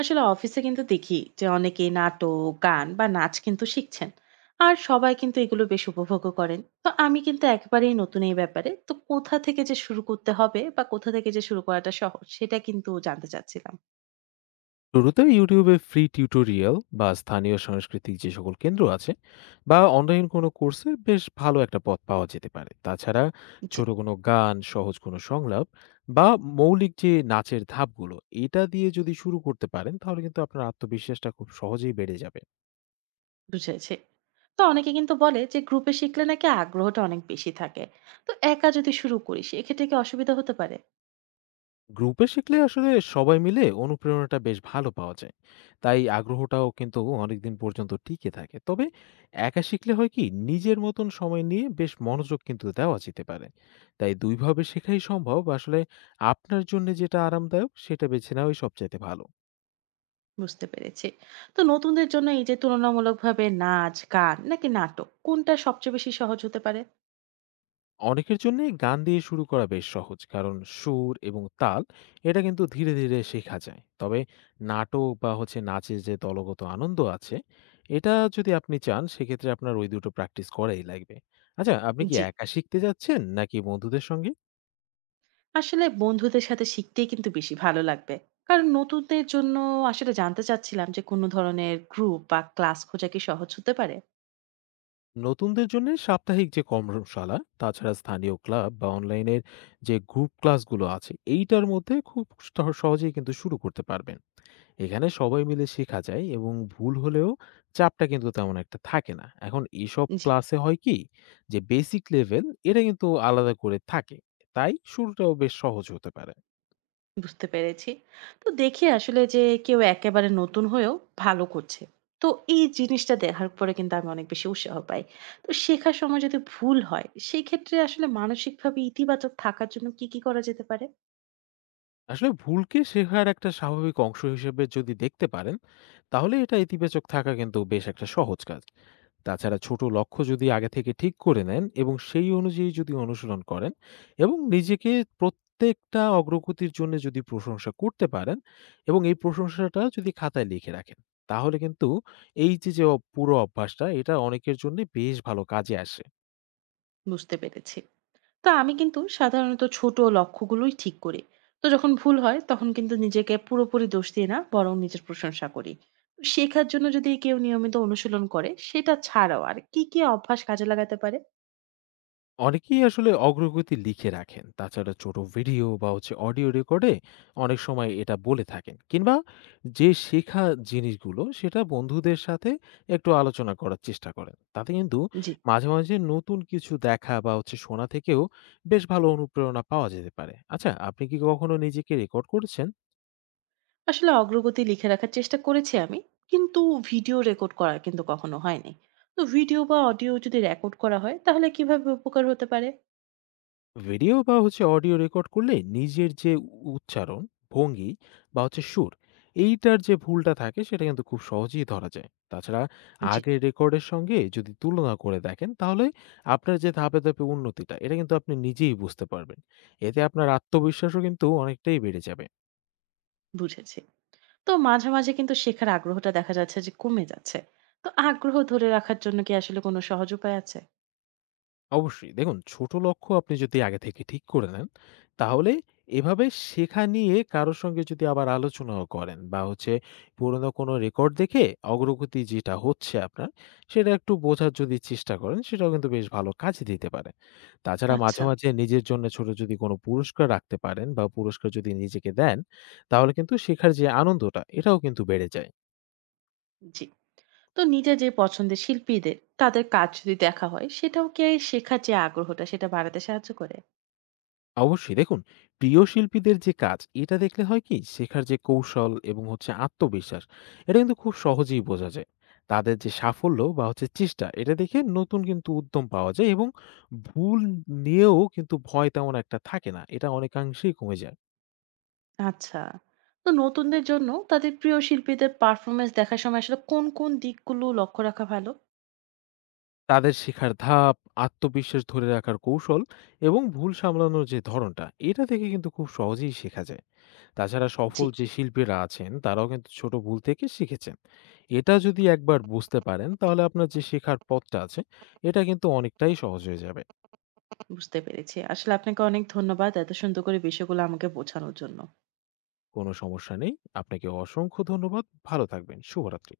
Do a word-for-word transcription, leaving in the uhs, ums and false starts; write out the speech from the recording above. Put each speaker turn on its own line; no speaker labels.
আসলে অফিসে কিন্তু দেখি যে অনেকেই নাটক গান বা নাচ কিন্তু শিখছেন আর সবাই কিন্তু এগুলো বেশ উপভোগ করেন। তো আমি কিন্তু একেবারেই নতুন এই ব্যাপারে, তো কোথা থেকে যে শুরু করতে হবে বা কোথা থেকে যে শুরু করাটা সহজ সেটা কিন্তু জানতে চাচ্ছিলাম।
শুরুতে ইউটিউবে ফ্রি টিউটোরিয়াল বা স্থানীয় সাংস্কৃতিক যে সকল কেন্দ্র আছে বা অনলাইন কোনো কোর্সে বেশ ভালো একটা পথ পাওয়া যেতে পারে। তাছাড়া
জি।
ছোট কোনো গান, সহজ কোনো সংলাপ বা মৌলিক যে নাচের ধাপগুলো, এটা দিয়ে যদি শুরু করতে পারেন তাহলে কিন্তু আপনার আত্মবিশ্বাসটা খুব সহজেই বেড়ে যাবে।
বুঝেছি। তো অনেকে কিন্তু বলে যে গ্রুপে শিখলে নাকি আগ্রহটা অনেক বেশি থাকে, তো একা যদি শুরু করি সেক্ষেত্রে কি অসুবিধা হতে পারে?
গ্রুপে শিখলে আসলে সবাই মিলে অনুপ্রেরণাটা বেশ ভালো পাওয়া যায়, তাই আগ্রহটাও কিন্তু অনেকদিন পর্যন্ত টিকে থাকে। তবে একা শিখলে হয় কি, নিজের মতন সময় নিয়ে বেশ মনোযোগ কিন্তু দেওয়া যেতে পারে। তাই দুইভাবে শেখাই সম্ভব আসলে। আপনার জন্য যেটা আরামদায়ক সেটা বেছে নেওয়াই সবচাইতে ভালো।
বুঝতে পেরেছি। তো নতুনদের জন্য এই যে তুলনামূলকভাবে নাচ গান নাকি নাটক কোনটা সবচেয়ে বেশি সহজ হতে পারে?
অনেকের জন্যেই গান দিয়ে শুরু করা বেশ সহজ, কারণ সুর এবং তাল এটা কিন্তু ধীরে ধীরে শেখা যায়। তবে নাটক বা হচ্ছে নাচের যে দলগত আনন্দ আছে, এটা যদি আপনি চান সেক্ষেত্রে আপনার ওই দুটো প্র্যাকটিস করাই লাগবে। আচ্ছা, আপনি কি
জি,
একা শিখতে যাচ্ছেন নাকি বন্ধুদের সঙ্গে?
আসলে বন্ধুদের সাথে শিখতেই কিন্তু বেশি ভালো লাগবে কারণ নতুনদের জন্য আসলে জানতে চাচ্ছিলাম যে কোনো ধরনের গ্রুপ বা ক্লাস খোঁজা কি সহজ হতে পারে?
নতুনদের জন্য সাপ্তাহিক যে কর্মশালা, তাছাড়া স্থানীয় ক্লাব বা অনলাইনের যে গ্রুপ ক্লাসগুলো আছে, এইটার মধ্যে খুব সহ- সহজেই কিন্তু শুরু করতে পারবেন। এখানে সবাই মিলে শেখা যায় এবং ভুল হলেও চাপটা কিন্তু তেমন একটা থাকে না। এখন এসব
জি।
ক্লাসে হয় কি, যে বেসিক লেভেল এটা কিন্তু আলাদা করে থাকে। তাই শুরুটাও বেশ সহজ হতে পারে।
বুঝতে পেরেছি। তো দেখি আসলে যে কেউ একেবারে নতুন হয়েও ভালো করছে, তো এই জিনিসটা দেখার পরে কিন্তু আমি অনেক বেশি উৎসাহ পাই। তো শেখার সময় যদি ভুল হয় সেই ক্ষেত্রে আসলে মানসিকভাবে ইতিবাচক থাকার জন্য কি কি করা যেতে পারে?
আসলে ভুলকে শেখার একটা স্বাভাবিক অংশ হিসেবে যদি দেখতে পারেন, তাহলে এটা ইতিবাচক থাকা কিন্তু বেশ একটা সহজ কাজ। তাছাড়া ছোট লক্ষ্য যদি আগে থেকে ঠিক করে নেন এবং সেই অনুযায়ী যদি অনুসরণ করেন এবং নিজেকে প্রত্যেকটা অগ্রগতির জন্য যদি প্রশংসা করতে পারেন এবং এই প্রশংসাটা যদি খাতায় লিখে রাখেন, তাহলে কিন্তু এই যে যে অ- পুরো অভ্যাসটা, এটা অনেকের জন্য বেশ ভালো কাজে আসে।
বুঝতে পেরেছি। তো আমি কিন্তু সাধারণত ছোট লক্ষ্যগুলোই ঠিক করি। তো যখন ভুল হয় তখন কিন্তু নিজেকে পুরোপুরি দোষ দিই না, বরং নিজের প্রশংসা করি। তো শেখার জন্য যদি কেউ নিয়মিত অনুশীলন করে সেটা ছাড়াও আর কি, কি অভ্যাস কাজে লাগাতে পারে?
অনেকেই আসলে অগ্রগতি লিখে রাখেন, তাছাড়া ছোট ভিডিও বা হচ্ছে অডিও রেকর্ডে অনেক সময় এটা বলে থাকেন, কিংবা যে শেখা জিনিসগুলো সেটা বন্ধুদের সাথে একটু আলোচনা করার চেষ্টা করেন, তাতে কিন্তু
জি,
মাঝে মাঝে নতুন কিছু দেখা বা হচ্ছে শোনা থেকেও বেশ ভালো অনুপ্রেরণা পাওয়া যেতে পারে। আচ্ছা, আপনি কি কখনো নিজেকে রেকর্ড করেছেন?
আসলে অগ্রগতি লিখে রাখার চেষ্টা করেছি আমি। কিন্তু ভিডিও রেকর্ড করা কিন্তু কখনো হয়নি। তো ভিডিও বা অডিও যদি রেকর্ড করা হয় তাহলে কিভাবে উপকার হতে পারে?
ভিডিও বা হচ্ছে অডিও রেকর্ড করলে নিজের যে উ উচ্চারণ, ভঙ্গি বা হচ্ছে সুর, এইটার যে ভুলটা থাকে সেটা কিন্তু খুব সহজেই ধরা যায়। তাছাড়া
জি,
আগের রেকর্ডের সঙ্গে যদি তুলনা করে দেখেন, তাহলে আপনার যে ধাপে ধাপে উন্নতিটা, এটা কিন্তু আপনি নিজেই বুঝতে পারবেন। এতে আপনার আত্মবিশ্বাসও কিন্তু অনেকটাই বেড়ে যাবে।
বুঝেছি। তো মাঝে, মাঝে কিন্তু শেখার আগ্রহটা দেখা যাচ্ছে যে কমে যাচ্ছে। তো আগ্রহ ধরে রাখার জন্য কি আসলে কোনো সহজ উপায় আছে?
অবশ্যই। দেখুন, ছোট লক্ষ্য আপনি যদি আগে থেকে ঠিক করে নেন, তাহলে এভাবে শেখা নিয়ে কারো সঙ্গে যদি আবার আলোচনাও করেন বা হচ্ছে পুরনো কোনো রেকর্ড দেখে অগ্রগতি যেটা হচ্ছে আপনার, সেটা একটু বোঝার যদি চেষ্টা করেন, সেটাও কিন্তু বেশ ভালো কাজে দিতে পারে। তাছাড়া মাঝে
আচ্ছা,
মাঝে নিজের জন্য ছোট যদি কোনো পুরস্কার রাখতে পারেন বা পুরস্কার যদি নিজেকে দেন, তাহলে কিন্তু শেখার যে আনন্দটা, এটাও কিন্তু বেড়ে যায়।
জি। তো নিজের যে পছন্দের শিল্পীদের, তাদের কাজ যদি দেখা হয়, সেটাও কি এই শেখার যে আগ্রহটা সেটা বাড়াতে সাহায্য করে?
অবশ্যই। দেখুন, প্রিয় শিল্পীদের যে কাজ এটা দেখলে হয় কি, শেখার যে কৌশল এবং হচ্ছে আত্মবিশ্বাস এটা কিন্তু খুব সহজেই বোঝা যায়। তাদের যে সাফল্য বা হচ্ছে চেষ্টা এটা দেখে নতুন কিন্তু উদ্যম পাওয়া যায় এবং ভুল নিয়েও কিন্তু ভয় তেমন একটা থাকে না, এটা অনেকাংশেই কমে যায়।
আচ্ছা। তো নতুনদের জন্য তাদের প্রিয় শিল্পীদের পারফরম্যান্স দেখার সময় আসলে কোন, কোন দিকগুলো লক্ষ্য রাখা ভালো?
তাদের শেখার ধাপ, আত্মবিশ্বাস ধরে রাখার কৌশল এবং ভুল সামলানোর যে ধরনটা, এটা থেকে কিন্তু খুব সহজেই শেখা যায়। তাছাড়া
জি,
সফল যে শিল্পীরা আছেন তারাও কিন্তু ছোট ভুল থেকে শিখেছেন। এটা যদি একবার বুঝতে পারেন, তাহলে আপনার যে শেখার পথটা আছে এটা কিন্তু অনেকটাই সহজ হয়ে যাবে।
বুঝতে পেরেছি। আসলে আপনাকে অনেক ধন্যবাদ এত সুন্দর করে বিষয়গুলো আমাকে বোঝানোর জন্য।
কোনো সমস্যা নেই। আপনাকে অসংখ্য ধন্যবাদ। ভালো থাকবেন। শুভরাত্রি।